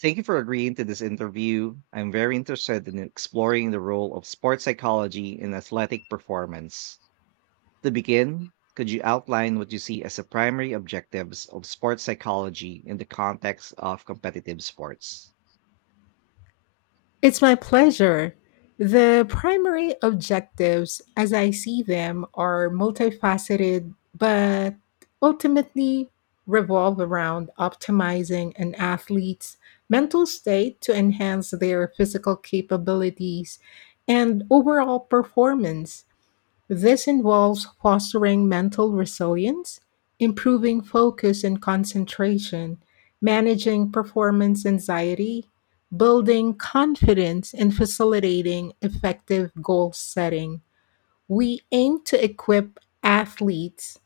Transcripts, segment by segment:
Thank you for agreeing to this interview. I'm very interested in exploring the role of sports psychology in athletic performance. To begin, could you outline what you see as the primary objectives of sports psychology in the context of competitive sports? It's my pleasure. The primary objectives, as I see them, are multifaceted but ultimately revolve around optimizing an athlete's mental state to enhance their physical capabilities and overall performance. This involves fostering mental resilience, improving focus and concentration, managing performance anxiety, building confidence, and facilitating effective goal setting. We aim to equip athletes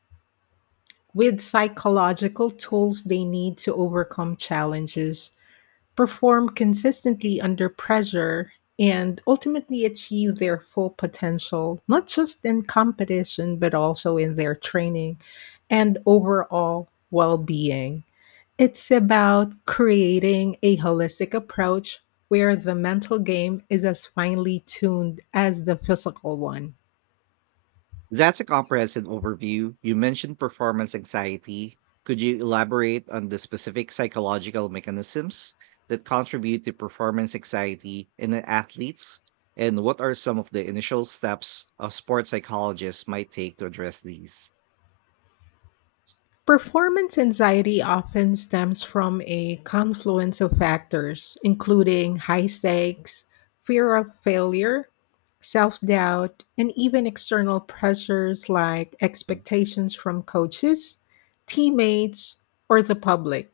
with psychological tools they need to overcome challenges perform consistently under pressure, and ultimately achieve their full potential, not just in competition, but also in their training and overall well being. It's about creating a holistic approach where the mental game is as finely tuned as the physical one. That's a comprehensive overview. You mentioned performance anxiety. Could you elaborate on the specific psychological mechanisms that contribute to performance anxiety in the athletes? And what are some of the initial steps a sports psychologist might take to address these? Performance anxiety often stems from a confluence of factors, including high stakes, fear of failure, self doubt, and even external pressures like expectations from coaches, teammates, or the public.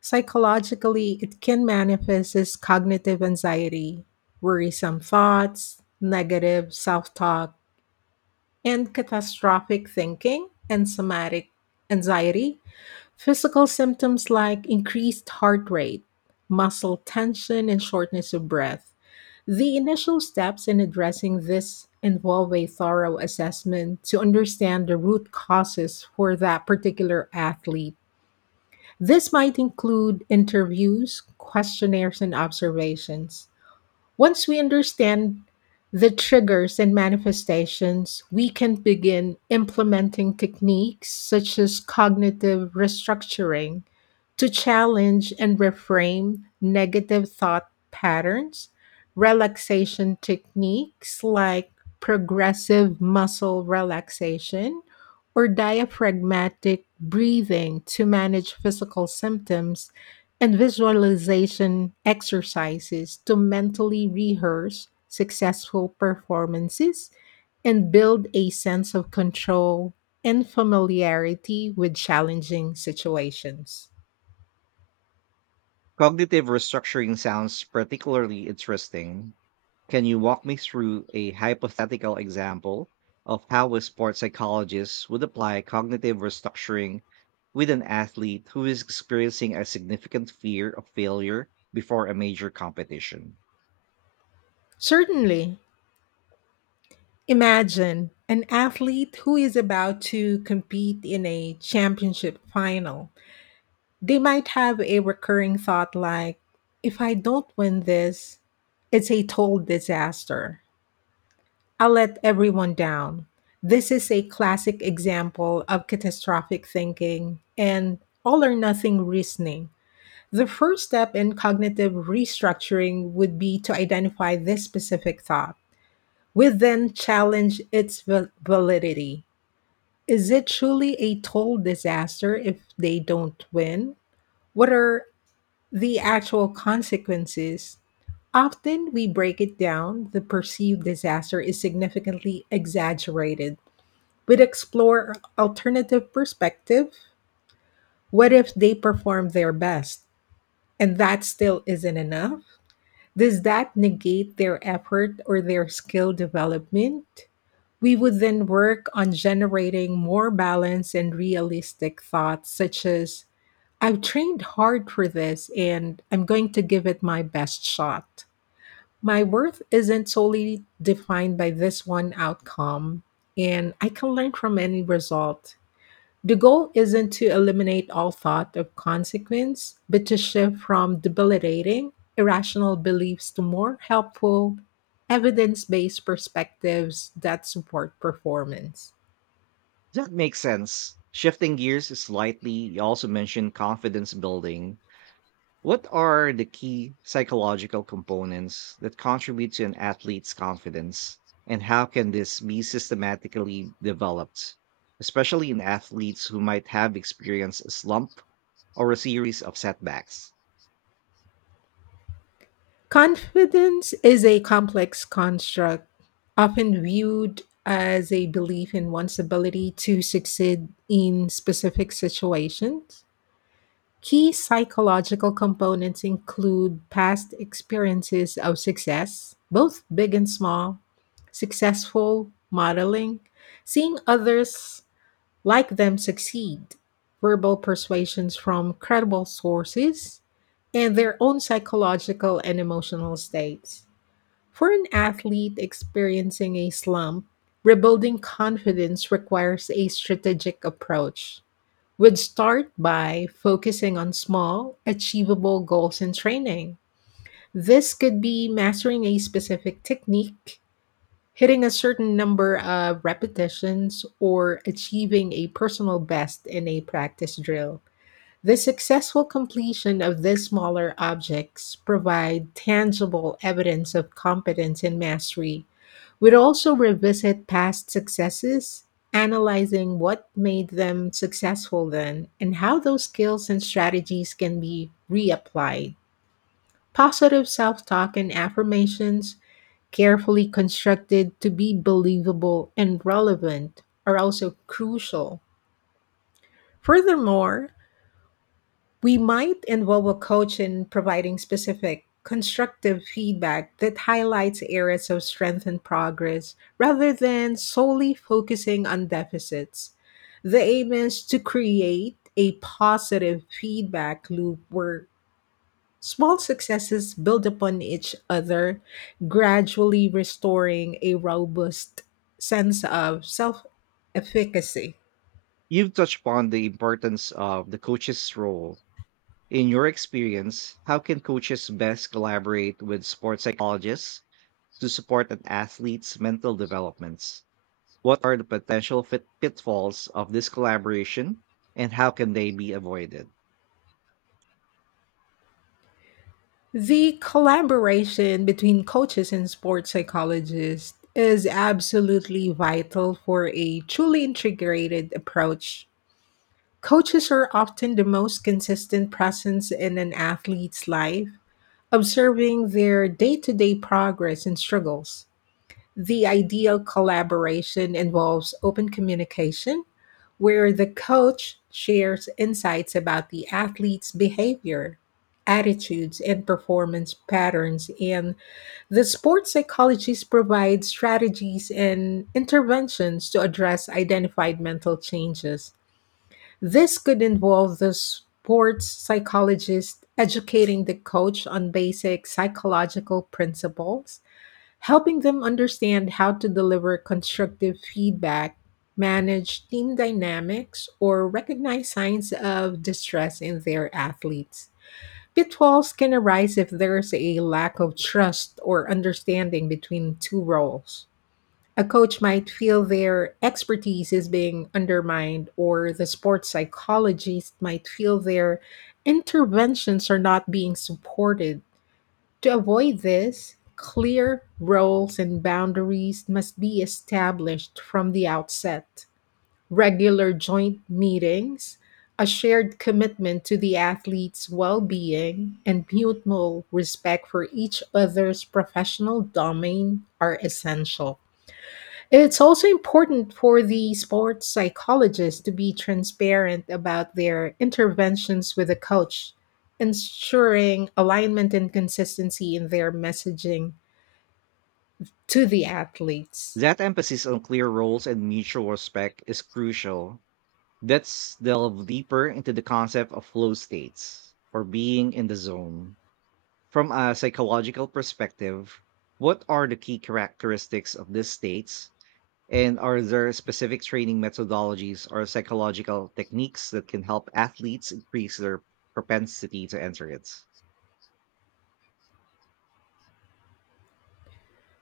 Psychologically, it can manifest as cognitive anxiety, worrisome thoughts, negative self talk, and catastrophic thinking, and somatic anxiety. Physical symptoms like increased heart rate, muscle tension, and shortness of breath. The initial steps in addressing this involve a thorough assessment to understand the root causes for that particular athlete. This might include interviews, questionnaires, and observations. Once we understand the triggers and manifestations, we can begin implementing techniques such as cognitive restructuring to challenge and reframe negative thought patterns, relaxation techniques like progressive muscle relaxation or diaphragmatic breathing to manage physical symptoms and visualization exercises to mentally rehearse successful performances and build a sense of control and familiarity with challenging situations. Cognitive restructuring sounds particularly interesting. Can you walk me through a hypothetical example of how a sports psychologist would apply cognitive restructuring with an athlete who is experiencing a significant fear of failure before a major competition? Certainly, imagine an athlete who is about to compete in a championship final. They might have a recurring thought like, if I don't win this, it's a total disaster. I let everyone down. This is a classic example of catastrophic thinking and all or nothing reasoning. The first step in cognitive restructuring would be to identify this specific thought. We then challenge its validity. Is it truly a total disaster if they don't win? What are the actual consequences? Often we break it down, the perceived disaster is significantly exaggerated. We'd explore alternative perspective. What if they perform their best and that still isn't enough? Does that negate their effort or their skill development? We would then work on generating more balanced and realistic thoughts, such as, I've trained hard for this and I'm going to give it my best shot. My worth isn't solely defined by this one outcome, and I can learn from any result. The goal isn't to eliminate all thought of consequence, but to shift from debilitating, irrational beliefs to more helpful, evidence based perspectives that support performance. That makes sense. Shifting gears slightly, you also mentioned confidence building. What are the key psychological components that contribute to an athlete's confidence, and how can this be systematically developed, especially in athletes who might have experienced a slump or a series of setbacks? Confidence is a complex construct, often viewed as a belief in one's ability to succeed in specific situations. Key psychological components include past experiences of success, both big and small, successful modeling, seeing others like them succeed, verbal persuasions from credible sources, and their own psychological and emotional states. For an athlete experiencing a slump, rebuilding confidence requires a strategic approach would start by focusing on small, achievable goals in training. This could be mastering a specific technique, hitting a certain number of repetitions, or achieving a personal best in a practice drill. The successful completion of these smaller objects provide tangible evidence of competence and mastery. We'd also revisit past successes, analyzing what made them successful then and how those skills and strategies can be reapplied. Positive self talk and affirmations, carefully constructed to be believable and relevant, are also crucial. Furthermore, we might involve a coach in providing specific, constructive feedback that highlights areas of strength and progress rather than solely focusing on deficits. The aim is to create a positive feedback loop where small successes build upon each other, gradually restoring a robust sense of self efficacy. You've touched upon the importance of the coach's role. In your experience, how can coaches best collaborate with sports psychologists to support an athlete's mental developments? What are the potential pitfalls of this collaboration and how can they be avoided? The collaboration between coaches and sports psychologists is absolutely vital for a truly integrated approach. Coaches are often the most consistent presence in an athlete's life, observing their day to day progress and struggles. The ideal collaboration involves open communication, where the coach shares insights about the athlete's behavior, attitudes, and performance patterns, and the sports psychologist provides strategies and interventions to address identified mental changes. This could involve the sports psychologist educating the coach on basic psychological principles helping them understand how to deliver constructive feedback, manage team dynamics, or recognize signs of distress in their athletes. Pitfalls can arise if there's a lack of trust or understanding between two roles. A coach might feel their expertise is being undermined, or the sports psychologist might feel their interventions are not being supported to avoid this, clear roles and boundaries must be established from the outset. Regular joint meetings, a shared commitment to the athlete's well being, and mutual respect for each other's professional domain are essential. It's also important for the sports psychologist to be transparent about their interventions with the coach, ensuring alignment and consistency in their messaging to the athletes. That emphasis on clear roles and mutual respect is crucial. Let's delve deeper into the concept of flow states or being in the zone. From a psychological perspective, what are the key characteristics of these states? And are there specific training methodologies or psychological techniques that can help athletes increase their propensity to enter it?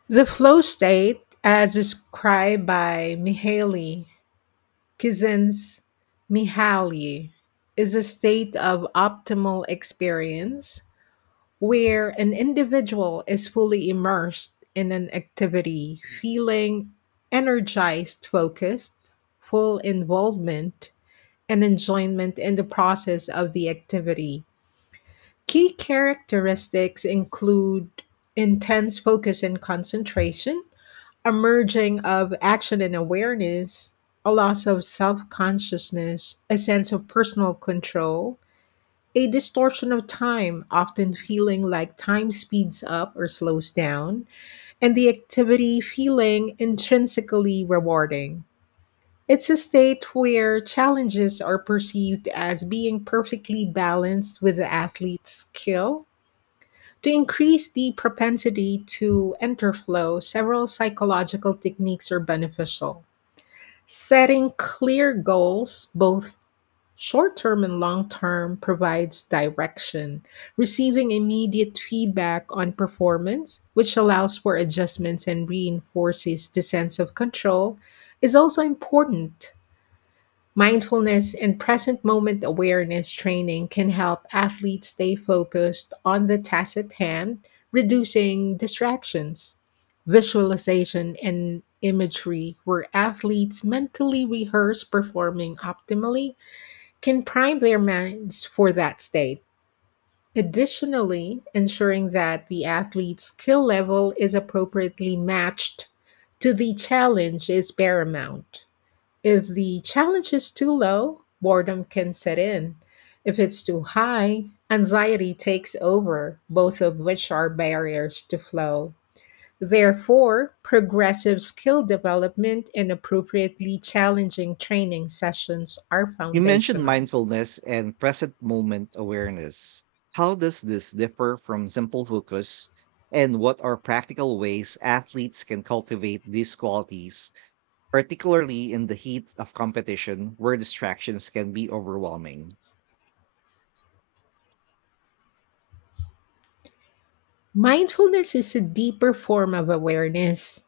The flow state, as described by Mihaly Csikszentmihalyi, is a state of optimal experience where an individual is fully immersed in an activity, feeling energized, focused, full involvement, and enjoyment in the process of the activity. Key characteristics include intense focus and concentration, a merging of action and awareness, a loss of self consciousness, a sense of personal control, a distortion of time, often feeling like time speeds up or slows down, and the activity feeling intrinsically rewarding. It's a state where challenges are perceived as being perfectly balanced with the athlete's skill. To increase the propensity to enter flow, several psychological techniques are beneficial. Setting clear goals, both short term and long term provides direction, receiving immediate feedback on performance, which allows for adjustments and reinforces the sense of control, is also important. Mindfulness and present moment awareness training can help athletes stay focused on the task at hand, reducing distractions. Visualization and imagery, where athletes mentally rehearse performing optimally, can prime their minds for that state, additionally ensuring that the athlete's skill level is appropriately matched to the challenge is paramount. If the challenge is too low, boredom can set in. If it's too high, anxiety takes over, both of which are barriers to flow. Therefore, progressive skill development and appropriately challenging training sessions are You mentioned foundational. mindfulness and present moment awareness. How does this differ from simple focus? And what are practical ways athletes can cultivate these qualities, particularly in the heat of competition where distractions can be overwhelming? Mindfulness is a deeper form of awareness,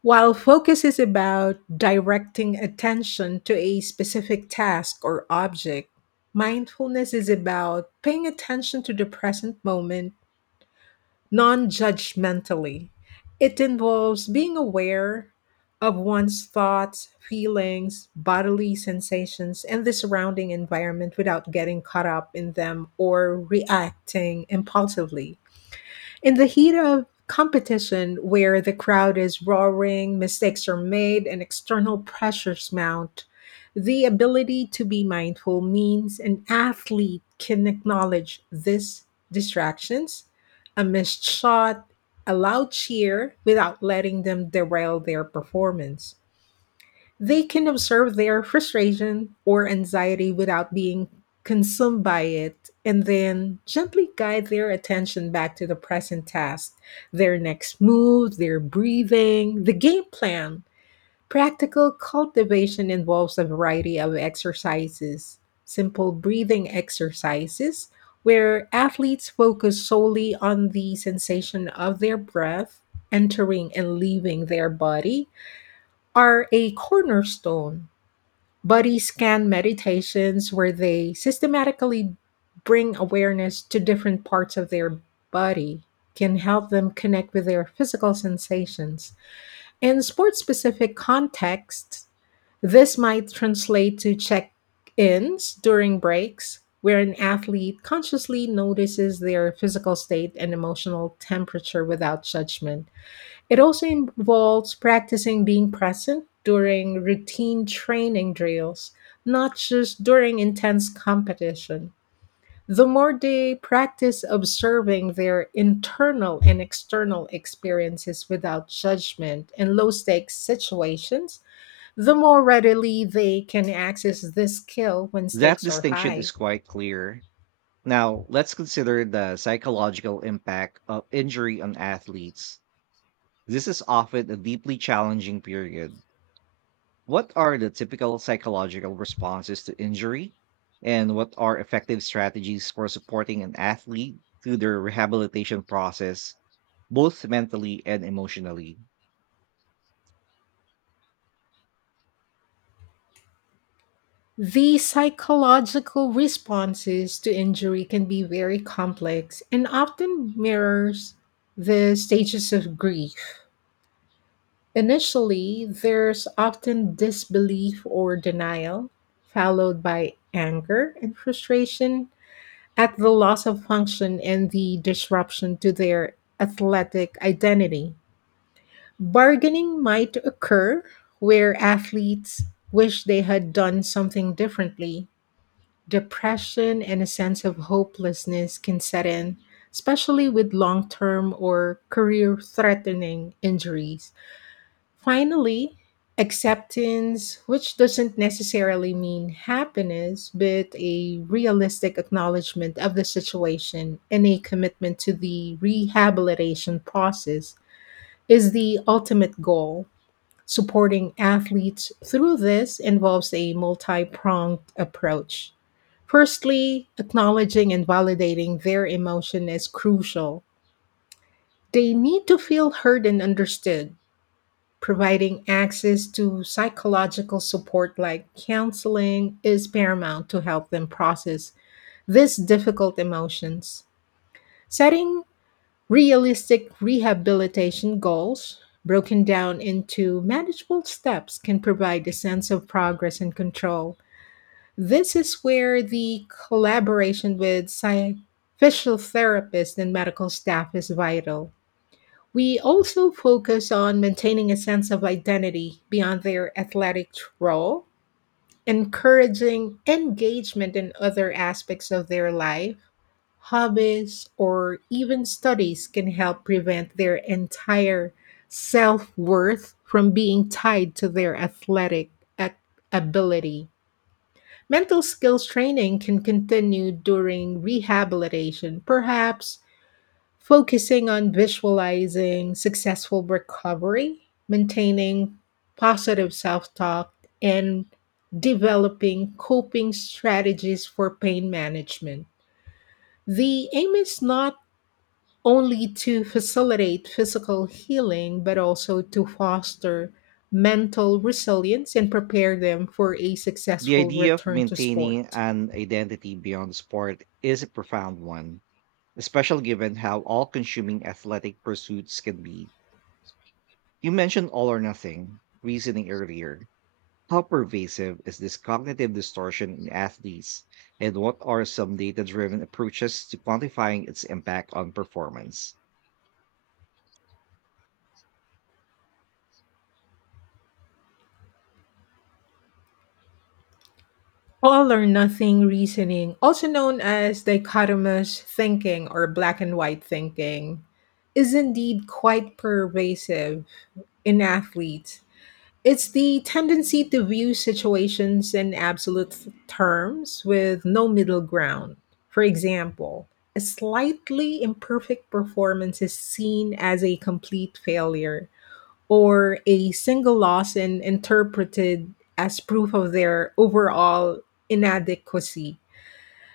while focus is about directing attention to a specific task or object. Mindfulness is about paying attention to the present moment non judgmentally. It involves being aware of one's thoughts, feelings, bodily sensations, and the surrounding environment without getting caught up in them or reacting impulsively. In the heat of competition, where the crowd is roaring, mistakes are made, and external pressures mount, the ability to be mindful means an athlete can acknowledge these distractions, a missed shot, a loud cheer, without letting them derail their performance. They can observe their frustration or anxiety without being consumed by it, and then gently guide their attention back to the present task, their next move, their breathing, the game plan. Practical cultivation involves a variety of exercises, simple breathing exercises, where athletes focus solely on the sensation of their breath entering and leaving their body, are a cornerstone body scan meditations where they systematically bring awareness to different parts of their body can help them connect with their physical sensations. In sports specific contexts, this might translate to check ins during breaks, where an athlete consciously notices their physical state and emotional temperature without judgment. It also involves practicing being present during routine training drills, not just during intense competition. The more they practice observing their internal and external experiences without judgment in low stakes situations, the more readily they can access this skill when That stakes are distinction high. is quite clear. Now, let's consider the psychological impact of injury on athletes. This is often a deeply challenging period. What are the typical psychological responses to injury? And what are effective strategies for supporting an athlete through their rehabilitation process, both mentally and emotionally? The psychological responses to injury can be very complex and often mirrors the stages of grief. Initially, there's often disbelief or denial, followed by anger and frustration at the loss of function and the disruption to their athletic identity. Bargaining might occur where athletes wish they had done something differently. Depression and a sense of hopelessness can set in, especially with long term or career threatening injuries. Finally, acceptance, which doesn't necessarily mean happiness, but a realistic acknowledgement of the situation and a commitment to the rehabilitation process, is the ultimate goal supporting athletes through this involves a multi pronged approach. Firstly, acknowledging and validating their emotion is crucial. They need to feel heard and understood. Providing access to psychological support like counseling is paramount to help them process these difficult emotions. Setting realistic rehabilitation goals, broken down into manageable steps, can provide a sense of progress and control. This is where the collaboration with physical therapists and medical staff is vital. We also focus on maintaining a sense of identity beyond their athletic role, encouraging engagement in other aspects of their life Hobbies or even studies can help prevent their entire self worth from being tied to their athletic ac- ability. Mental skills training can continue during rehabilitation, perhaps focusing on visualizing successful recovery, maintaining positive self talk, and developing coping strategies for pain management. The aim is not only to facilitate physical healing, but also to foster mental resilience and prepare them for a The successful idea of return to maintaining sport. an identity beyond sport is a profound one, especially given how all consuming athletic pursuits can be. You mentioned all or nothing reasoning earlier. How pervasive is this cognitive distortion in athletes, and what are some data driven approaches to quantifying its impact on performance? All or nothing reasoning, also known as dichotomous thinking or black and white thinking, is indeed quite pervasive in athletes. It's the tendency to view situations in absolute terms with no middle ground. For example, a slightly imperfect performance is seen as a complete failure, or a single loss and interpreted as proof of their overall inadequacy.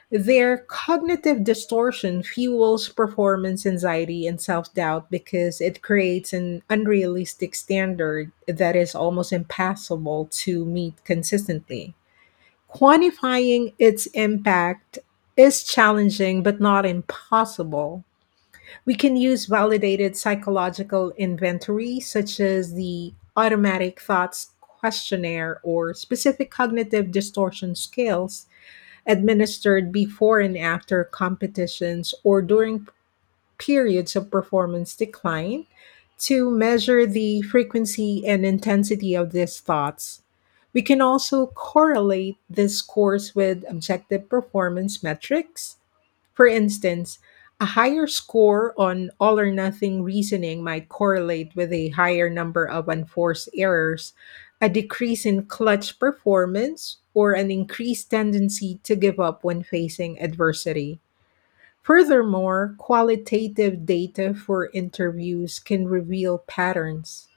Their cognitive distortion fuels performance anxiety and self doubt because it creates an unrealistic standard that is almost impossible to meet consistently. Quantifying its impact is challenging but not impossible. We can use validated psychological inventory, such as the automatic thoughts questionnaire or specific cognitive distortion scales administered before and after competitions or during periods of performance decline to measure the frequency and intensity of these thoughts. We can also correlate this scores with objective performance metrics. For instance, a higher score on all or nothing reasoning might correlate with a higher number of unforced errors, a decrease in clutch performance, or an increased tendency to give up when facing adversity. Furthermore, qualitative data for interviews can reveal patterns.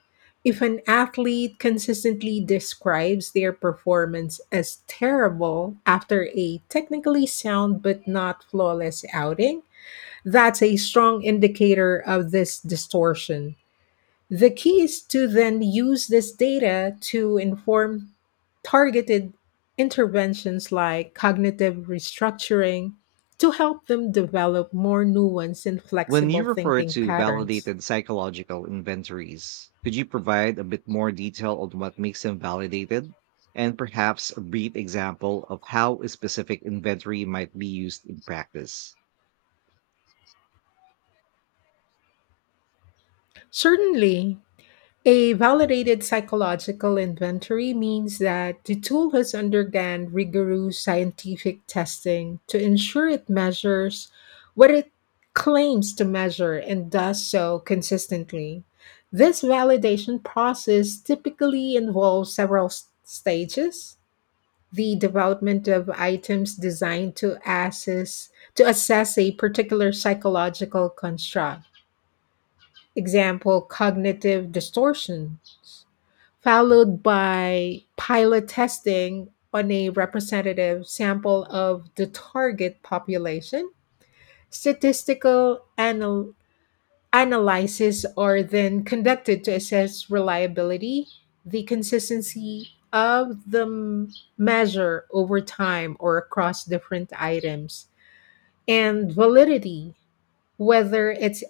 If an athlete consistently describes their performance as terrible after a technically sound but not flawless outing, that's a strong indicator of this distortion. The key is to then use this data to inform targeted interventions like cognitive restructuring to help them develop more nuanced and When flexible you refer thinking to patterns. validated psychological inventories, could you provide a bit more detail on what makes them validated? And perhaps a brief example of how a specific inventory might be used in practice. Certainly, a validated psychological inventory means that the tool has undergone rigorous scientific testing to ensure it measures what it claims to measure and does so consistently. This validation process typically involves several stages. The development of items designed to assess a particular psychological construct. Example: cognitive distortion, followed by pilot testing on a representative sample of the target population. Statistical anal- analyses are then conducted to assess reliability, the consistency of the measure over time or across different items, and validity, whether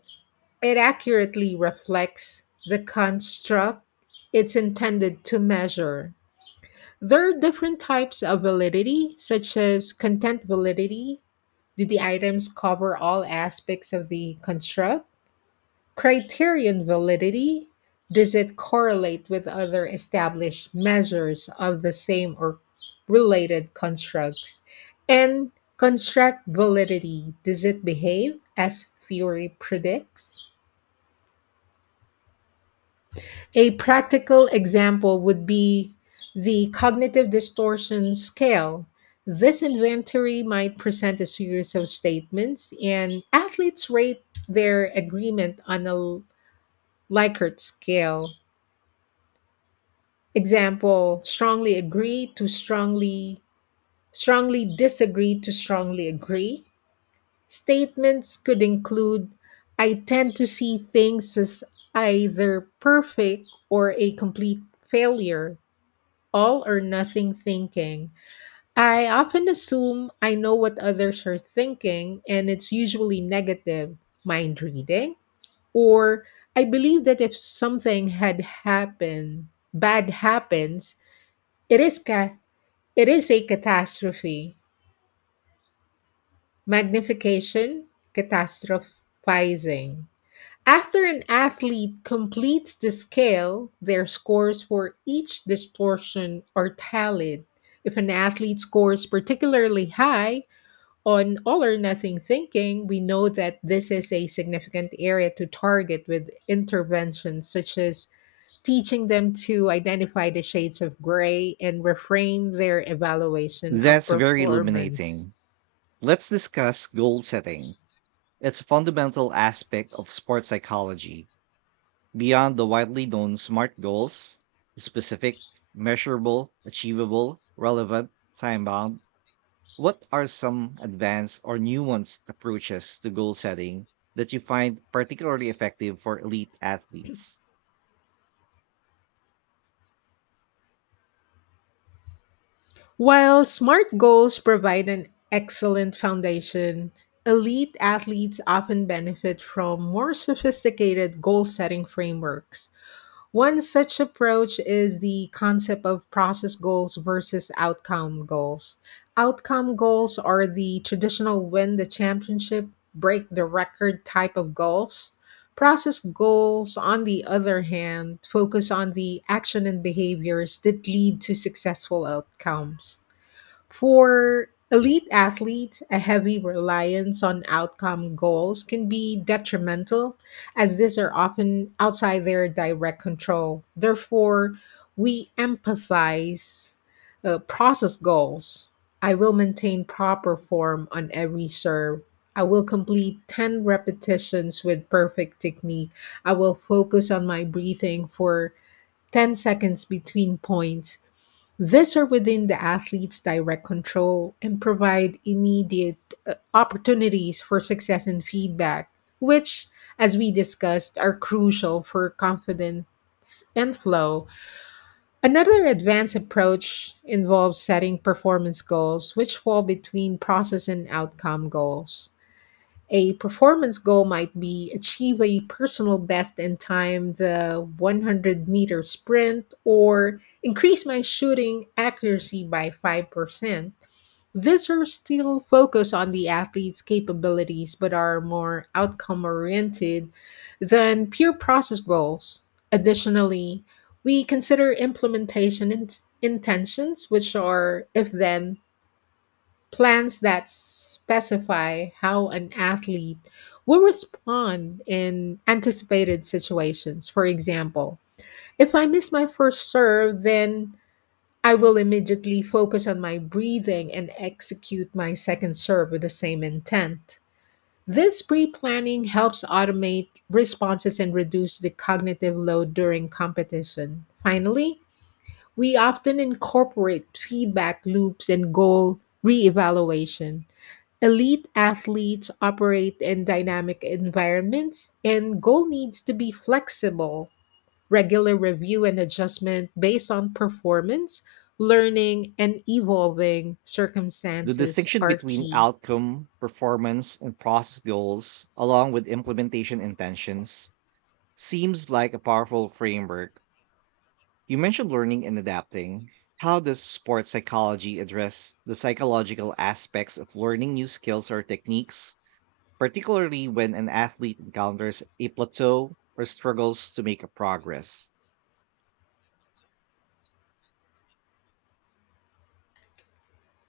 it accurately reflects the construct it's intended to measure. There are different types of validity, such as content validity. Do the items cover all aspects of the construct? Criterion validity. Does it correlate with other established measures of the same or related constructs? And construct validity. Does it behave as theory predicts? A practical example would be the cognitive distortion scale. This inventory might present a series of statements, and athletes rate their agreement on a Likert scale. Example: strongly agree to strongly disagree to strongly agree. Statements could include: I tend to see things as either perfect or a complete failure, all or nothing thinking. I often assume I know what others are thinking, and it's usually negative, mind reading. Or I believe that if happened, bad happens, it is ca- it is a catastrophe. Magnification, catastrophizing. After an athlete completes the scale, their scores for each distortion are tallied. If an athlete scores particularly high on all or nothing thinking, we know that this is a significant area to target with interventions such as teaching them to identify the shades of gray and reframe their evaluation of That's very performance. illuminating. Let's discuss goal setting. It's a fundamental aspect of sports psychology. Beyond the widely known SMART goals, specific, measurable, achievable, relevant, time bound, what are some advanced or nuanced approaches to goal setting that you find particularly effective for elite athletes? While SMART goals provide an excellent foundation, elite athletes often benefit from more sophisticated goal setting frameworks. One such approach is the concept of process goals versus outcome goals. Outcome goals are the traditional win the championship, break the record type of goals. Process goals, on the other hand, focus on the action and behaviors that lead to successful outcomes. For elite athletes, a heavy reliance on outcome goals can be detrimental, as these are often outside their direct control. Therefore, we emphasize process goals. I will maintain proper form on every serve. I will complete 10 repetitions with perfect technique. I will focus on my breathing for 10 seconds between points. These are within the athlete's direct control and provide immediate opportunities for success and feedback, which, as we discussed, are crucial for confidence and flow. Another advanced approach involves setting performance goals, which fall between process and outcome goals. A performance goal might be achieve a personal best in time the 100-meter sprint or increase my shooting accuracy by 5%. These are still focused on the athlete's capabilities but are more outcome oriented than pure process goals. Additionally, we consider intentions, which are if then plans that specify how an athlete will respond in anticipated situations. For example, if I miss my first serve, then I will immediately focus on my breathing and execute my second serve with the same intent. This pre planning helps automate responses and reduce the cognitive load during competition. Finally, we often incorporate feedback loops and goal reevaluation. Elite athletes operate in dynamic environments, and goal needs to be flexible. Regular review and adjustment based on performance, learning, and evolving The circumstances distinction are between key. outcome, performance, and process goals, along with implementation intentions, seems like a powerful framework. You mentioned learning and adapting. How does sports psychology address the psychological aspects of learning new skills or techniques, particularly when an athlete encounters a plateau or struggles to make a progress?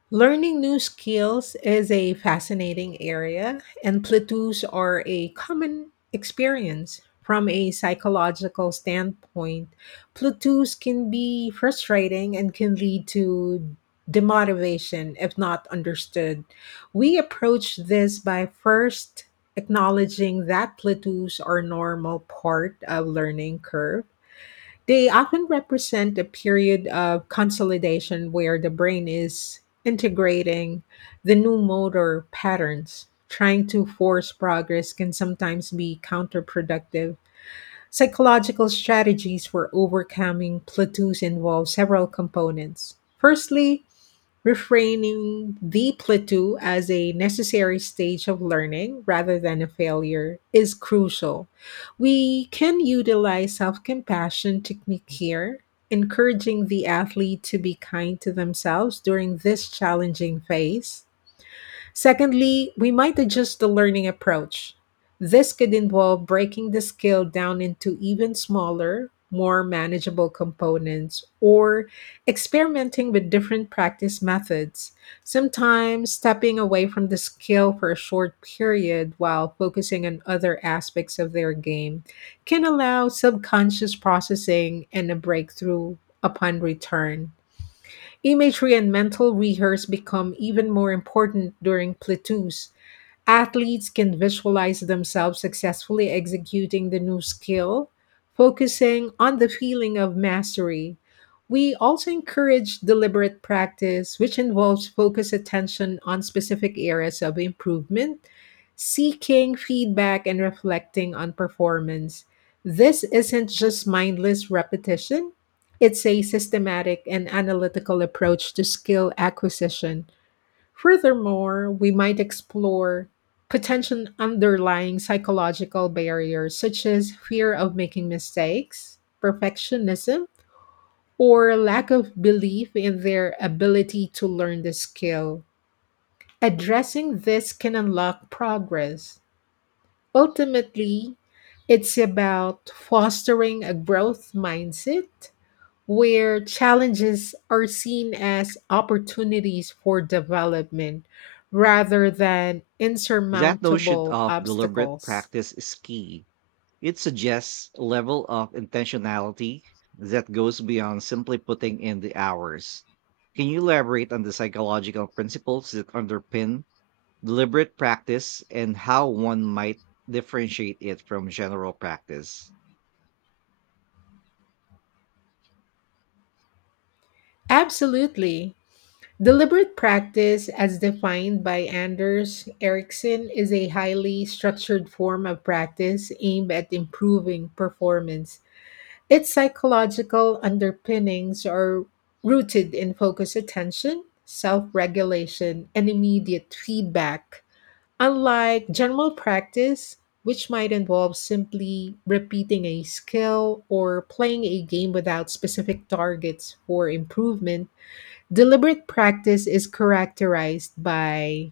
Learning new skills is a fascinating area, and plateaus are a common experience. From a psychological standpoint, plateaus can be frustrating and can lead to demotivation if not understood. We approach this by first acknowledging that plateaus are normal part of learning curve. They often represent a period of consolidation where the brain is integrating the new motor patterns. Trying to force progress can sometimes be counterproductive. Psychological strategies for overcoming plateaus involve several components. Firstly, reframing the plateau as a necessary stage of learning rather than a failure is crucial. We can utilize self compassion technique here, encouraging the athlete to be kind to themselves during this challenging phase. Secondly, we might adjust the learning approach. This could involve breaking the skill down into even smaller, more manageable components or experimenting with different practice methods. Sometimes stepping away from the skill for a short period while focusing on other aspects of their game can allow subconscious processing and a breakthrough upon return. Imagery and mental rehearse become even more important during plettus. Athletes can visualize themselves successfully executing the new skill, focusing on the feeling of mastery. We also encourage deliberate practice, which involves focused attention on specific areas of improvement, seeking feedback, and reflecting on performance. This isn't just mindless repetition, it's a systematic and analytical approach to skill acquisition. Furthermore, we might explore potential underlying psychological barriers such as fear of making mistakes, perfectionism, or lack of belief in their ability to learn the skill. Addressing this can unlock progress. Ultimately, it's about fostering a growth mindset where challenges are seen as opportunities for development rather than That notion insurmountable of deliberate obstacles. practice is key. It suggests a level of intentionality that goes beyond simply putting in the hours. Can you elaborate on the psychological principles that underpin deliberate practice and how one might differentiate it from general practice? Absolutely. Deliberate practice, as defined by Anders Ericsson, is a highly structured form of practice aimed at improving performance. Its psychological underpinnings are rooted in focused attention, self regulation, and immediate feedback. Unlike general practice, which might involve simply repeating a skill or playing a game without specific targets for improvement, deliberate practice is characterized by: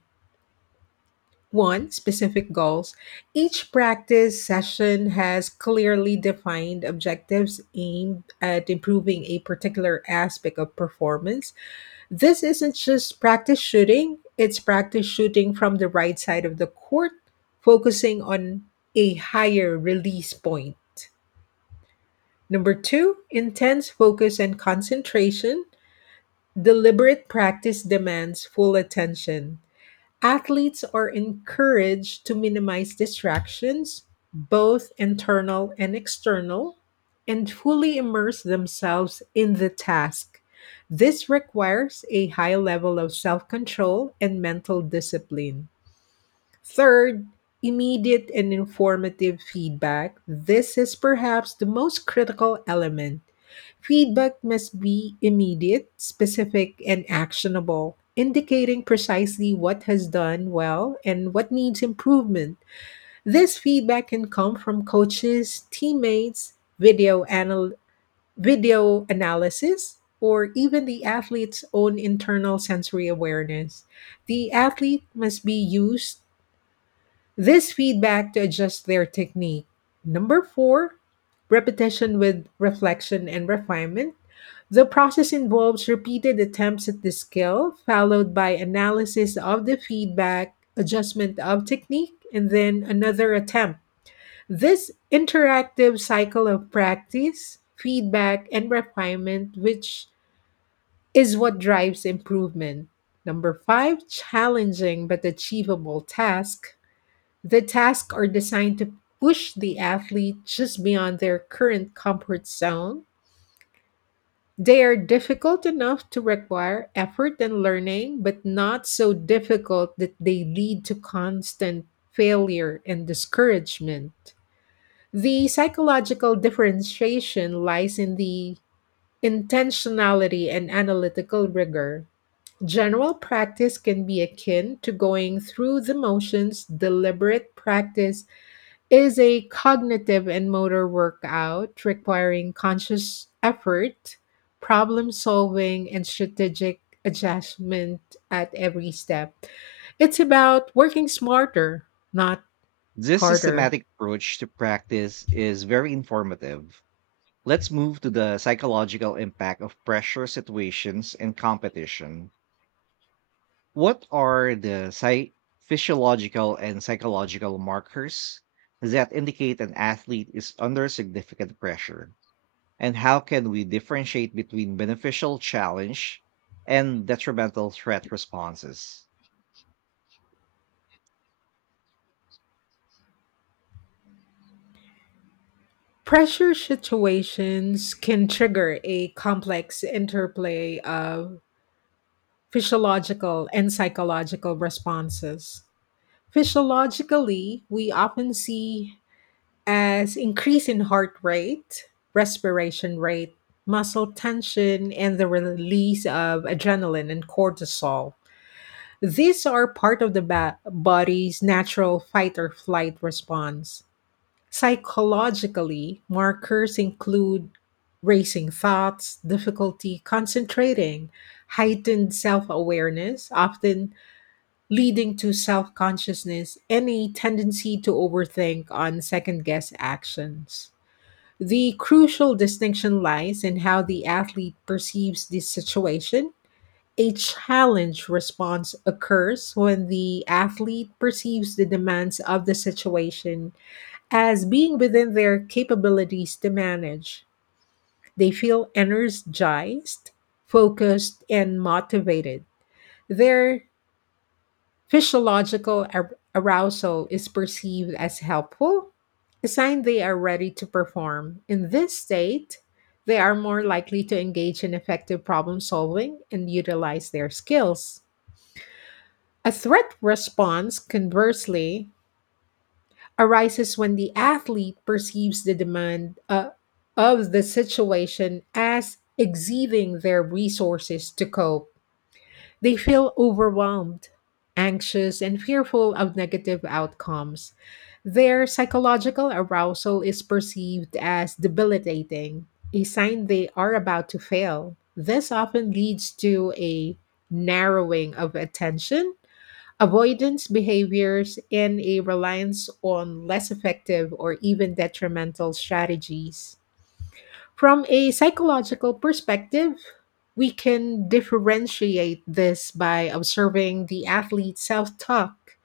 one, specific goals. Each practice session has clearly defined objectives aimed at improving a particular aspect of performance. This isn't just practice shooting, it's practice shooting from the right side of the court, focusing on a higher release point. Number two, intense focus and concentration. Deliberate practice demands full attention. Athletes are encouraged to minimize distractions, both internal and external, and fully immerse themselves in the task. This requires a high level of self control and mental discipline. Third, immediate and informative feedback. This is perhaps the most critical element. Feedback must be immediate, specific, and actionable, indicating precisely what has done well and what needs improvement. This feedback can come from coaches, teammates, video analysis, or even the athlete's own internal sensory awareness. The athlete must be used this feedback to adjust their technique. Number four, repetition with reflection and refinement. The process involves repeated attempts at the skill, followed by analysis of the feedback, adjustment of technique, and then another attempt. This interactive cycle of practice, feedback, and refinement, which is what drives improvement. Number five, challenging but achievable task. The tasks are designed to push the athlete just beyond their current comfort zone. They are difficult enough to require effort and learning, but not so difficult that they lead to constant failure and discouragement. The psychological differentiation lies in the intentionality and analytical rigor. General practice can be akin to going through the motions, deliberate practice is a cognitive and motor workout requiring conscious effort, problem solving, and strategic adjustment at every step. It's about working smarter, not This harder. systematic approach to practice is very informative. Let's move to the psychological impact of pressure situations and competition. What are the physiological and psychological markers that indicate an athlete is under significant pressure? And how can we differentiate between beneficial challenge and detrimental threat responses? Pressure situations can trigger a complex interplay of physiological and psychological responses. Physiologically, we often see as increase in heart rate, respiration rate, muscle tension, and the release of adrenaline and cortisol. These are part of the body's natural fight or flight response. Psychologically, markers include racing thoughts, difficulty concentrating, heightened self awareness, often leading to self consciousness and a tendency to overthink on second guess actions. The crucial distinction lies in how the athlete perceives the situation. A challenge response occurs when the athlete perceives the demands of the situation as being within their capabilities to manage. They feel energized, focused, and motivated. Their physiological arousal is perceived as helpful, a sign they are ready to perform. In this state, they are more likely to engage in effective problem solving and utilize their skills. A threat response, conversely, arises when the athlete perceives the demand of the situation as exceeding their resources to cope. They feel overwhelmed, anxious, and fearful of negative outcomes. Their psychological arousal is perceived as debilitating, a sign they are about to fail. This often leads to a narrowing of attention, avoidance behaviors, and a reliance on less effective or even detrimental strategies. From a psychological perspective, we can differentiate this by observing the athlete's self talk,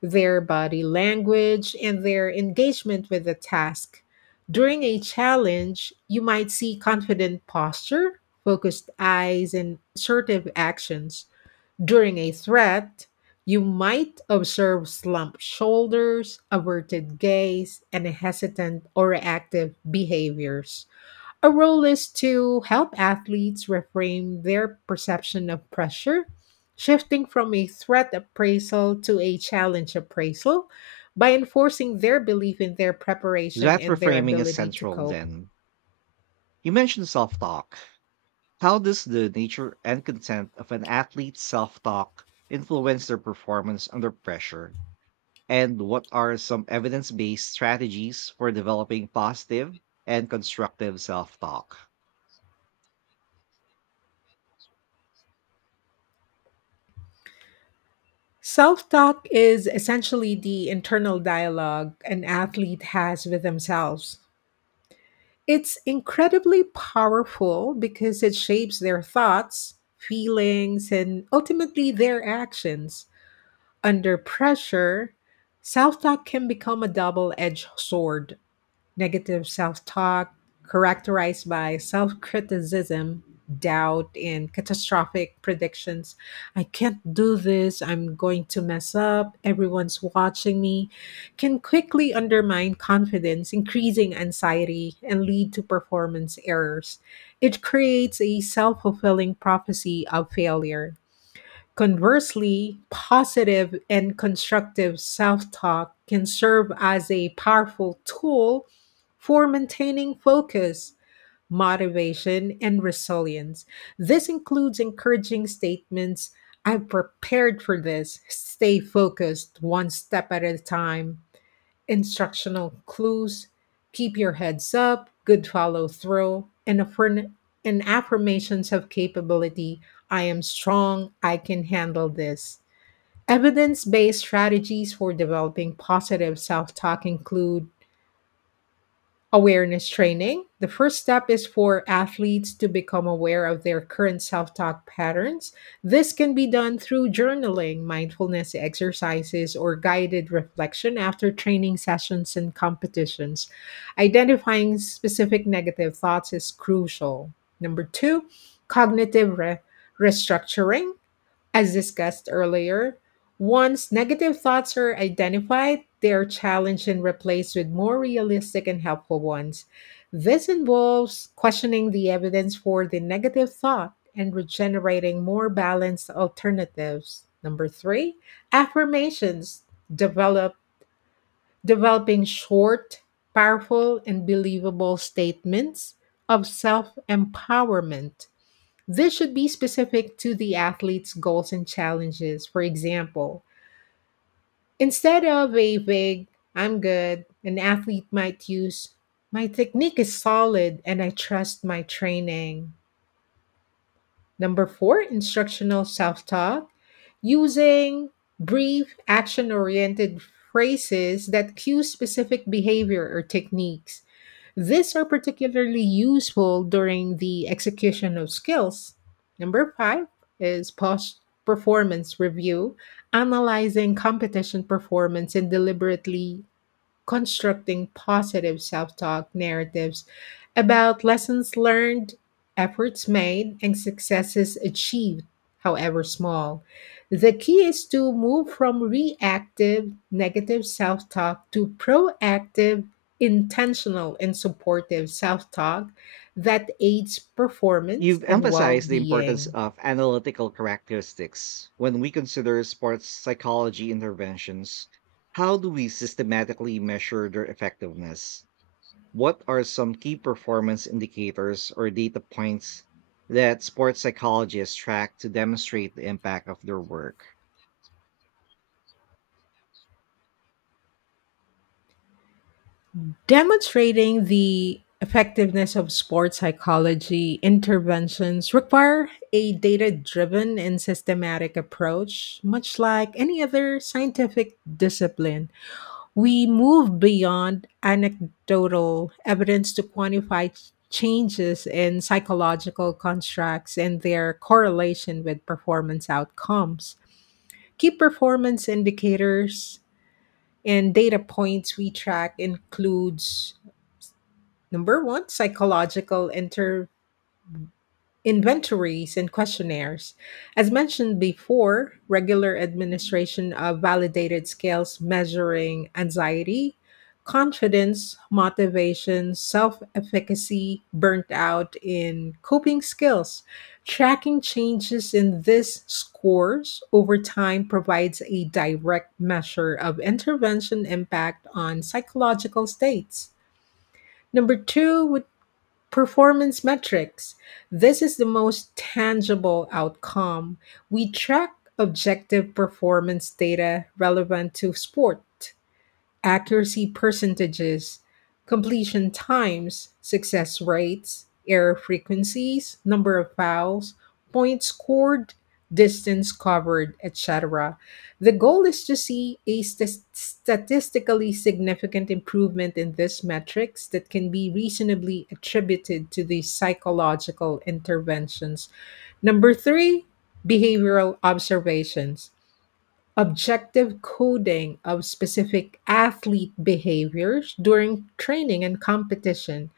their body language, and their engagement with the task. During a challenge, you might see confident posture, focused eyes, and assertive actions. During a threat, you might observe slumped shoulders, averted gaze, and hesitant or reactive behaviors. A role is to help athletes reframe their perception of pressure, shifting from a threat appraisal to a challenge appraisal by enforcing their belief in their preparation That and their reframing is ability to central cope. then. You mentioned self talk. How does the nature and content of an athlete's self talk influence their performance under pressure? And what are some evidence based strategies for developing positive and constructive self talk? Self talk is essentially the internal dialogue an athlete has with themselves. It's incredibly powerful because it shapes their thoughts, feelings, and ultimately their actions. Under pressure, self talk can become a double edged sword. Negative self talk, characterized by self criticism, doubt, and catastrophic predictions. I can't do this. I'm going to mess up. Everyone's watching me. Can quickly undermine confidence, increasing anxiety, and lead to performance errors. It creates a self fulfilling prophecy of failure. Conversely, positive and constructive self talk can serve as a powerful tool for maintaining focus, motivation, and resilience. This includes encouraging statements: I'm prepared for this, stay focused one step at a time. Instructional clues: keep your heads up, good follow through, and and affirmations of capability. I am strong, I can handle this. Evidence based strategies for developing positive self talk include: Awareness training. The first step is for athletes to become aware of their current self talk patterns. This can be done through journaling, mindfulness exercises, or guided reflection after training sessions and competitions. Identifying specific negative thoughts is crucial. Number two, cognitive restructuring. As discussed earlier, once negative thoughts are identified, they are challenged and replaced with more realistic and helpful ones. This involves questioning the evidence for the negative thought and regenerating more balanced alternatives. Number three, affirmations: develop developing short, powerful, and believable statements of self empowerment. This should be specific to the athlete's goals and challenges. For example, instead of a vague, I'm good, an athlete might use, my technique is solid and I trust my training. Number four, instructional self talk, using brief, action oriented phrases that cue specific behavior or techniques. These are particularly useful during the execution of skills. Number five is post performance review, analyzing competition performance and deliberately constructing positive self talk narratives about lessons learned, efforts made, and successes achieved, however small. The key is to move from reactive negative self talk to proactive, intentional, and supportive self talk that aids performance You've and well emphasized the importance being. of analytical characteristics when we consider sports psychology interventions. How do we systematically measure their effectiveness? What are some key performance indicators or data points that sports psychologists track to demonstrate the impact of their work? Demonstrating the effectiveness of sports psychology interventions require a data-driven and systematic approach, much like any other scientific discipline. We move beyond anecdotal evidence to quantify changes in psychological constructs and their correlation with performance outcomes. Key performance indicators and data points we track includes: Number one, psychological inventories and questionnaires. As mentioned before, regular administration of validated scales measuring anxiety, confidence, motivation, self efficacy, burnt out in coping skills. Tracking changes in these scores over time provides a direct measure of intervention impact on psychological states. Number two would Performance metrics. This is the most tangible outcome. We track objective performance data relevant to sport: accuracy percentages, completion times, success rates, error frequencies, number of fouls, points scored, distance covered, etc. The goal is to see a statistically significant improvement in these metrics that can be reasonably attributed to the psychological interventions. Number three, behavioral observations: objective coding of specific athlete behaviors during training and competition.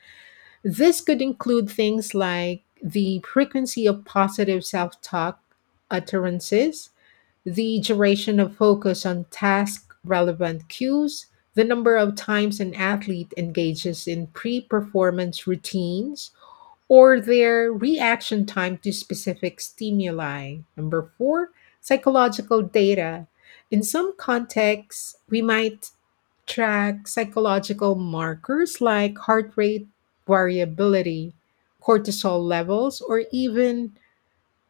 This could include things like the frequency of positive self talk utterances, the duration of focus on task relevant cues, the number of times an athlete engages in pre performance routines, or their reaction time to specific stimuli. Number four, psychological data. In some contexts, we might track psychological markers like heart rate variability, cortisol levels, or even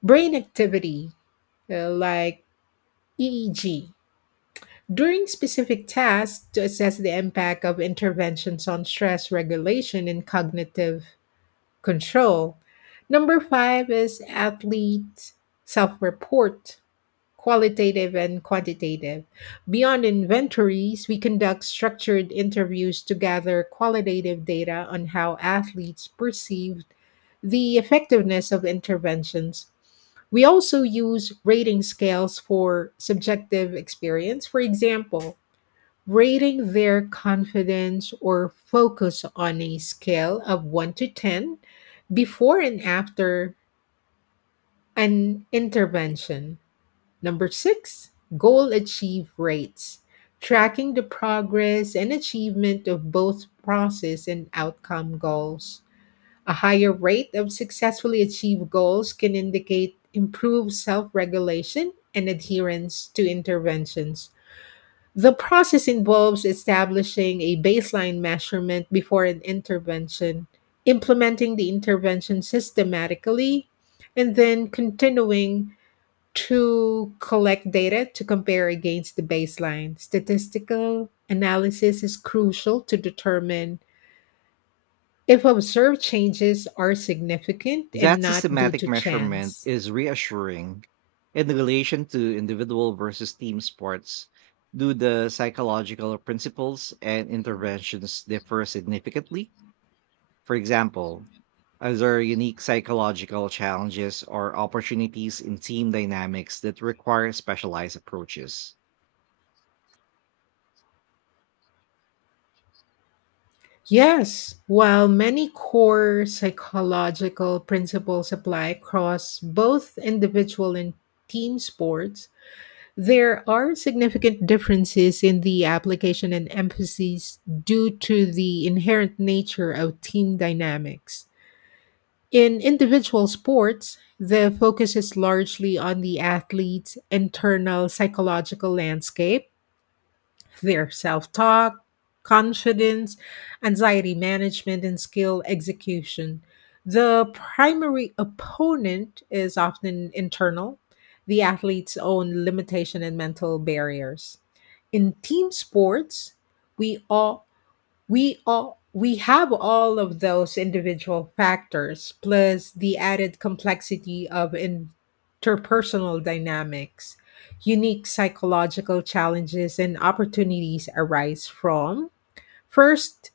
brain activity, like EEG during specific tasks to assess the impact of interventions on stress regulation and cognitive control. Number five is athlete self report, qualitative and quantitative. Beyond inventories, we conduct structured interviews to gather qualitative data on how athletes perceived the effectiveness of interventions. We also use rating scales for subjective experience. For example, rating their confidence or focus on a scale of 1 to 10 before and after an intervention. Number six, goal achieve rates, tracking the progress and achievement of both process and outcome goals. A higher rate of successfully achieved goals can indicate improved self regulation and adherence to interventions. The process involves establishing a baseline measurement before an intervention, implementing the intervention systematically, and then continuing to collect data to compare against the baseline. Statistical analysis is crucial to determine if observed changes are significant and That not due systematic to measurement chance. is reassuring. In relation to individual versus team sports, do the psychological principles and interventions differ significantly? For example, are there unique psychological challenges or opportunities in team dynamics that require specialized approaches? Yes, while many core psychological principles apply across both individual and team sports, there are significant differences in the application and emphasis due to the inherent nature of team dynamics. In individual sports, the focus is largely on the athlete's internal psychological landscape: their self talk, confidence, anxiety management, and skill execution. The primary opponent is often internal, the athlete's own limitation and mental barriers. In team sports, we all we all we have all of those individual factors plus the added complexity of interpersonal dynamics. Unique psychological challenges and opportunities arise from: first,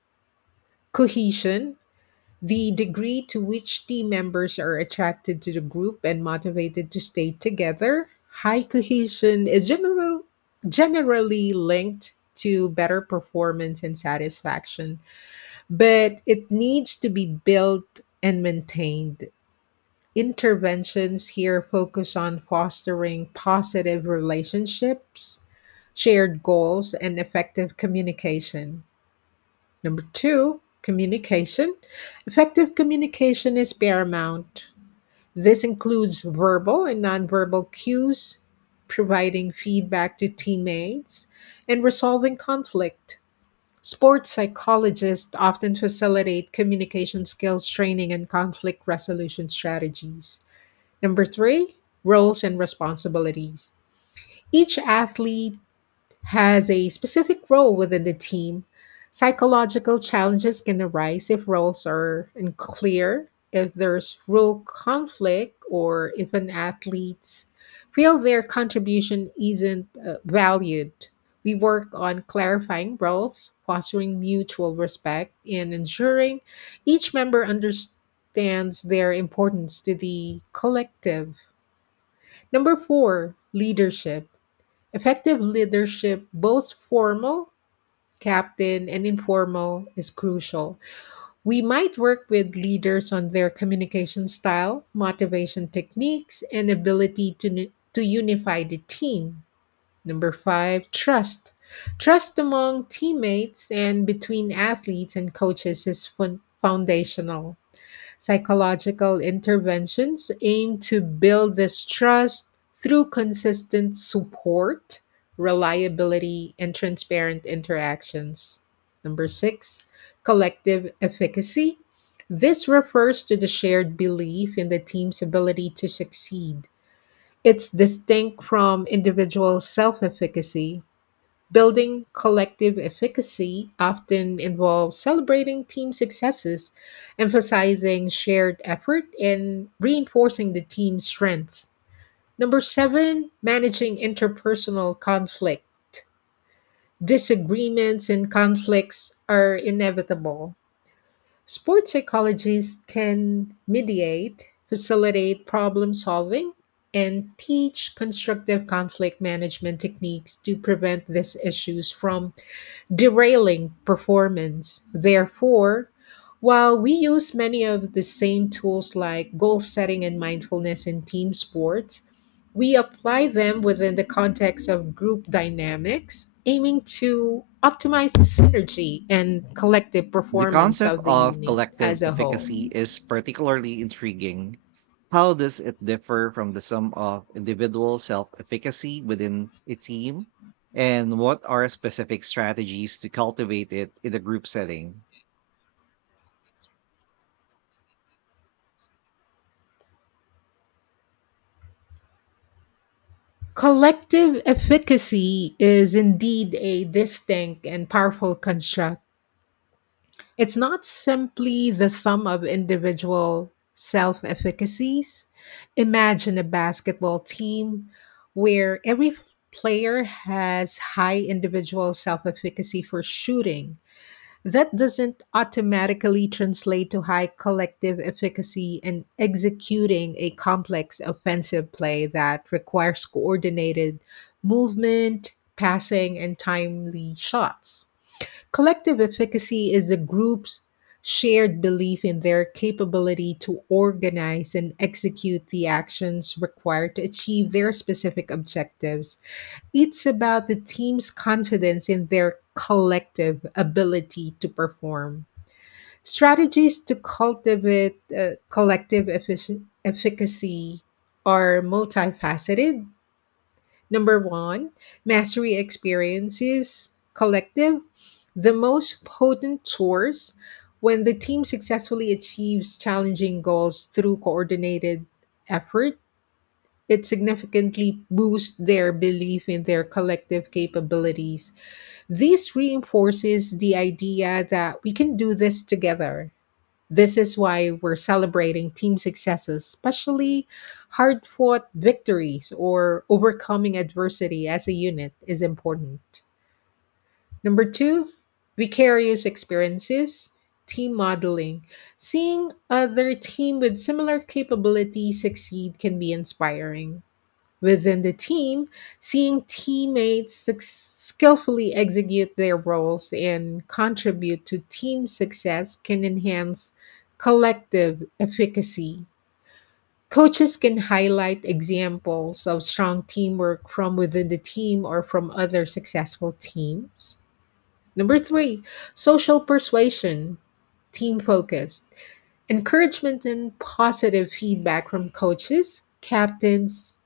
cohesion, the degree to which team members are attracted to the group and motivated to stay together. High cohesion is generally linked to better performance and satisfaction, but it needs to be built and maintained. Interventions here focus on fostering positive relationships, shared goals, and effective communication. Number two, communication. Effective communication is paramount. This includes verbal and nonverbal cues, providing feedback to teammates, and resolving conflict. Sports psychologists often facilitate communication skills training and conflict resolution strategies. Number three, roles and responsibilities. Each athlete has a specific role within the team. Psychological challenges can arise if roles are unclear, if there's role conflict, or if an athletes feel their contribution isn't valued. We work on clarifying roles, fostering mutual respect, and ensuring each member understands their importance to the collective. Number four, leadership. Effective leadership, both formal, captain, and informal, is crucial. We might work with leaders on their communication style, motivation techniques, and ability to, to unify the team. Number five, trust. Trust among teammates and between athletes and coaches is foundational. Psychological interventions aim to build this trust through consistent support, reliability, and transparent interactions. Number six, collective efficacy. This refers to the shared belief in the team's ability to succeed. It's distinct from individual self efficacy. Building collective efficacy often involves celebrating team successes, emphasizing shared effort, and reinforcing the team's strengths. Number seven, managing interpersonal conflict. Disagreements and conflicts are inevitable. Sports psychologists can mediate, facilitate problem solving, and teach constructive conflict management techniques to prevent these issues from derailing performance. Therefore, while we use many of the same tools like goal setting and mindfulness in team sports, we apply them within the context of group dynamics, aiming to optimize the synergy and collective The performance concept of the of unit as collective a whole. efficacy is particularly intriguing. How does it differ from the sum of individual self efficacy within a team? And what are specific strategies to cultivate it in a group setting? Collective efficacy is indeed a distinct and powerful construct. It's not simply the sum of individual self efficacies. Imagine a basketball team where every player has high individual self efficacy for shooting. That doesn't automatically translate to high collective efficacy in executing a complex offensive play that requires coordinated movement, passing, and timely shots. Collective efficacy is the group's shared belief in their capability to organize and execute the actions required to achieve their specific objectives. It's about the team's confidence in their collective ability to perform. Strategies to cultivate collective efficacy are multifaceted. Number one, mastery experiences collective, the most potent source when the team successfully achieves challenging goals through coordinated effort. It significantly boosts their belief in their collective capabilities. This reinforces the idea that we can do this together. This is why we're celebrating team successes, especially hard fought victories or overcoming adversity as a unit is important. Number two, vicarious experiences, team modeling. Seeing other team with similar capabilities succeed can be inspiring. Within the team, seeing teammates suc skillfully execute their roles and contribute to team success can enhance collective efficacy. Coaches can highlight examples of strong teamwork from within the team or from other successful teams. Number three, social persuasion, team focused encouragement and positive feedback from coaches, captains,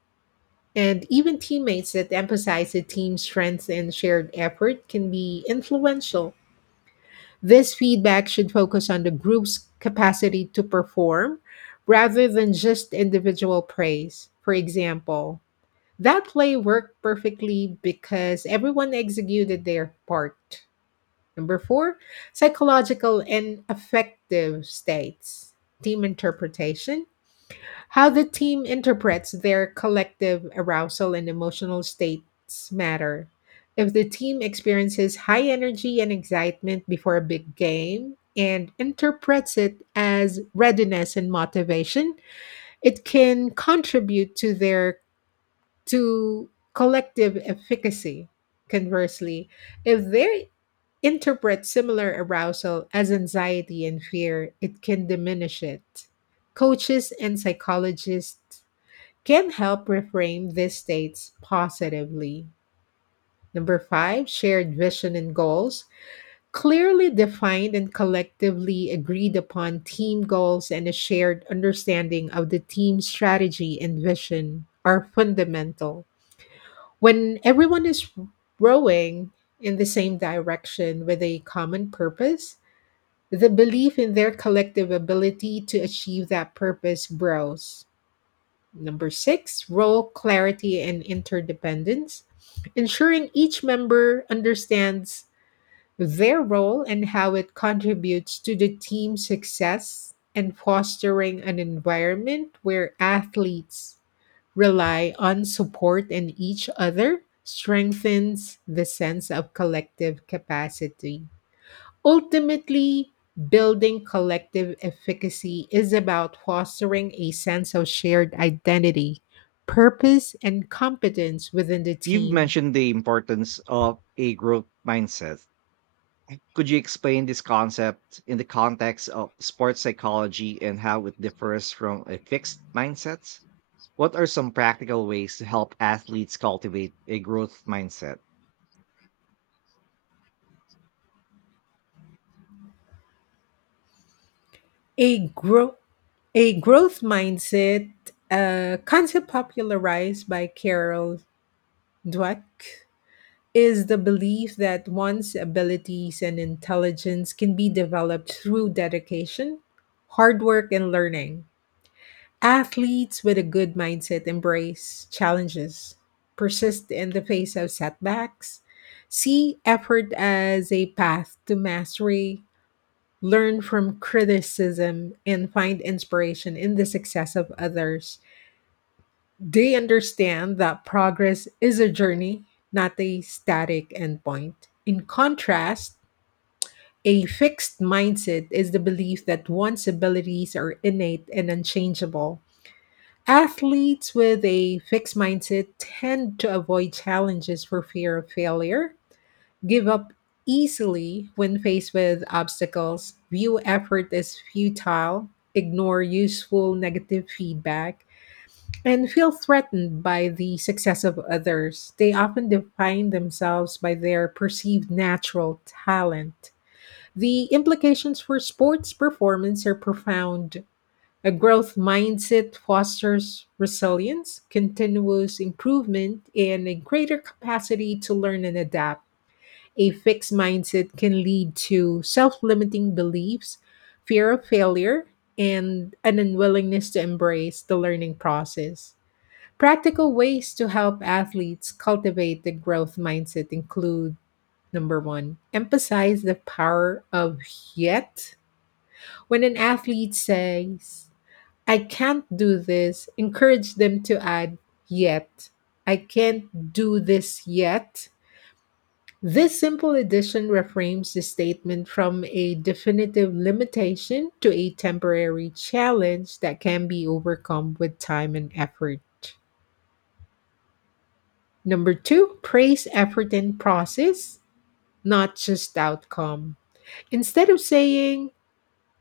and even teammates that emphasize the team's strengths and shared effort can be influential. This feedback should focus on the group's capacity to perform rather than just individual praise. For example, that play worked perfectly because everyone executed their part. Number four, psychological and affective states. Team interpretation, how the team interprets their collective arousal and emotional states matter. If the team experiences high energy and excitement before a big game and interprets it as readiness and motivation, it can contribute to their to collective efficacy. Conversely, if they interpret similar arousal as anxiety and fear, it can diminish it. Coaches and psychologists can help reframe these states positively. Number five, shared vision and goals. Clearly defined and collectively agreed upon team goals and a shared understanding of the team's strategy and vision are fundamental. When everyone is rowing in the same direction with a common purpose, the belief in their collective ability to achieve that purpose grows. Number six, role clarity and interdependence, ensuring each member understands their role and how it contributes to the team's success and fostering an environment where athletes rely on support and each other strengthens the sense of collective capacity. Ultimately, building collective efficacy is about fostering a sense of shared identity, purpose, and competence within the You've team. mentioned the importance of a growth mindset. Could you explain this concept in the context of sports psychology and how it differs from a fixed mindset? What are some practical ways to help athletes cultivate a growth mindset? A grow, a growth mindset, a concept popularized by Carol Dweck, is the belief that one's abilities and intelligence can be developed through dedication, hard work, and learning. Athletes with a good mindset embrace challenges, persist in the face of setbacks, see effort as a path to mastery, learn from criticism, and find inspiration in the success of others. They understand that progress is a journey, not a static endpoint. In contrast, a fixed mindset is the belief that one's abilities are innate and unchangeable. Athletes with a fixed mindset tend to avoid challenges for fear of failure, give up easily when faced with obstacles, view effort as futile, ignore useful negative feedback, and feel threatened by the success of others. They often define themselves by their perceived natural talent. The implications for sports performance are profound. A growth mindset fosters resilience, continuous improvement, and a greater capacity to learn and adapt. A fixed mindset can lead to self limiting beliefs, fear of failure, and an unwillingness to embrace the learning process. Practical ways to help athletes cultivate the growth mindset include: number one, emphasize the power of yet. When an athlete says, "I can't do this," encourage them to add yet. I can't do this yet. This simple addition reframes the statement from a definitive limitation to a temporary challenge that can be overcome with time and effort. Number two, praise effort and process, not just outcome. Instead of saying,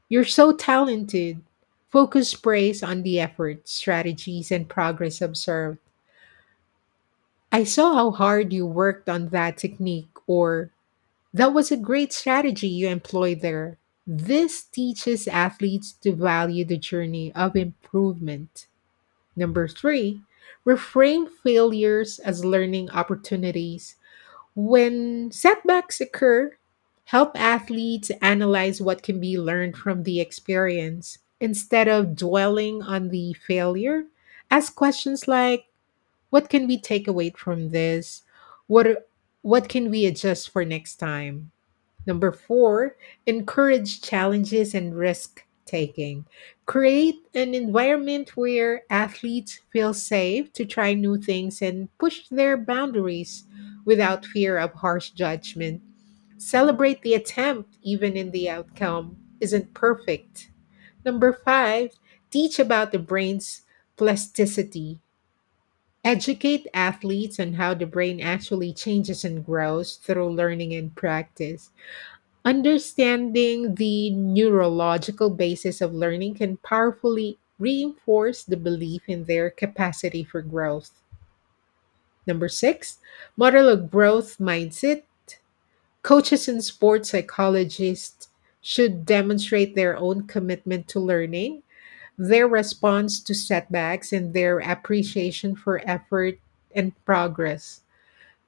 "You're so talented," focus praise on the effort, strategies, and progress observed. I saw how hard you worked on that technique, or that was a great strategy you employed there. This teaches athletes to value the journey of improvement. Number three, reframe failures as learning opportunities. When setbacks occur, help athletes analyze what can be learned from the experience. Instead of dwelling on the failure, ask questions like, what can we take away from this? What are- what can we adjust for next time? Number 4, encourage challenges and risk taking. Create an environment where athletes feel safe to try new things and push their boundaries without fear of harsh judgment. Celebrate the attempt even in the outcome isn't perfect. Number 5, teach about the brain's plasticity. Educate athletes on how the brain actually changes and grows through learning and practice. Understanding the neurological basis of learning can powerfully reinforce the belief in their capacity for growth. Number six, model a growth mindset. Coaches and sports psychologists should demonstrate their own commitment to learning, their response to setbacks, and their appreciation for effort and progress.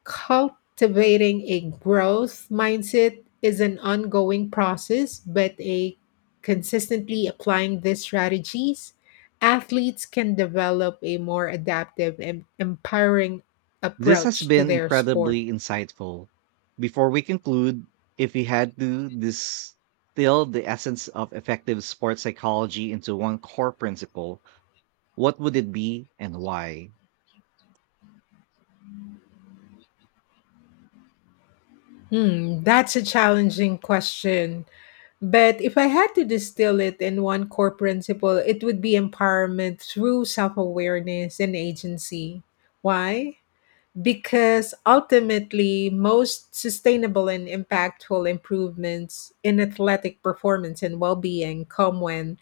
Cultivating a growth mindset is an ongoing process, but a consistently applying these strategies, athletes can develop a more adaptive and empowering This has approach to been their sport. incredibly insightful. Before we conclude, if we had to distill the essence of effective sports psychology into one core principle, what would it be and why? Hmm, that's a challenging question. But if I had to distill it in one core principle, it would be empowerment through self awareness and agency. Why? Because ultimately, most sustainable and impactful improvements in athletic performance and well being come when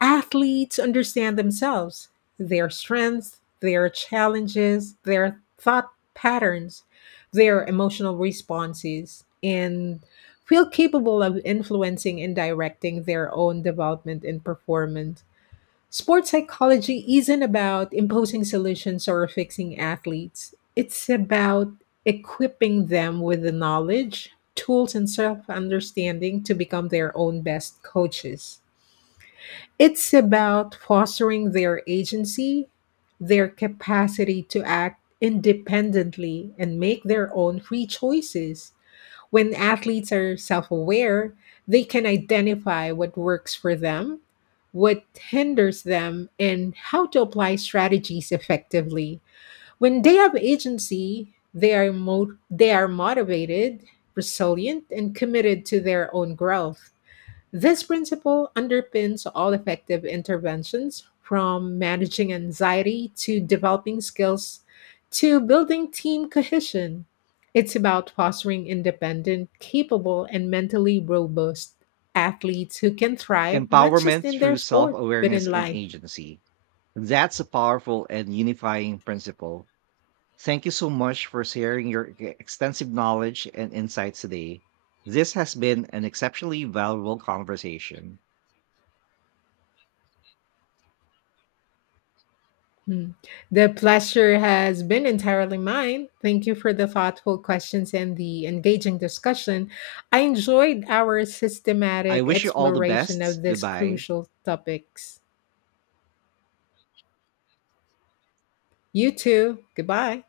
athletes understand themselves, their strengths, their challenges, their thought patterns, their emotional responses, and feel capable of influencing and directing their own development and performance. Sports psychology isn't about imposing solutions or fixing athletes. It's about equipping them with the knowledge, tools, and self understanding to become their own best coaches. It's about fostering their agency, their capacity to act independently, and make their own free choices. When athletes are self aware, they can identify what works for them, what hinders them, and how to apply strategies effectively. When they have agency, they are motivated, resilient, and committed to their own growth. This principle underpins all effective interventions, from managing anxiety to developing skills to building team cohesion. It's about fostering independent, capable, and mentally robust athletes who can thrive not just Empowerment in their through self sport, but in awareness and life. agency. That's a powerful and unifying principle. Thank you so much for sharing your extensive knowledge and insights today. This has been an exceptionally valuable conversation. Hmm. The pleasure has been entirely mine. Thank you for the thoughtful questions and the engaging discussion. I enjoyed our I systematic wish you all the exploration of best. these Goodbye. crucial topics. You too. Goodbye.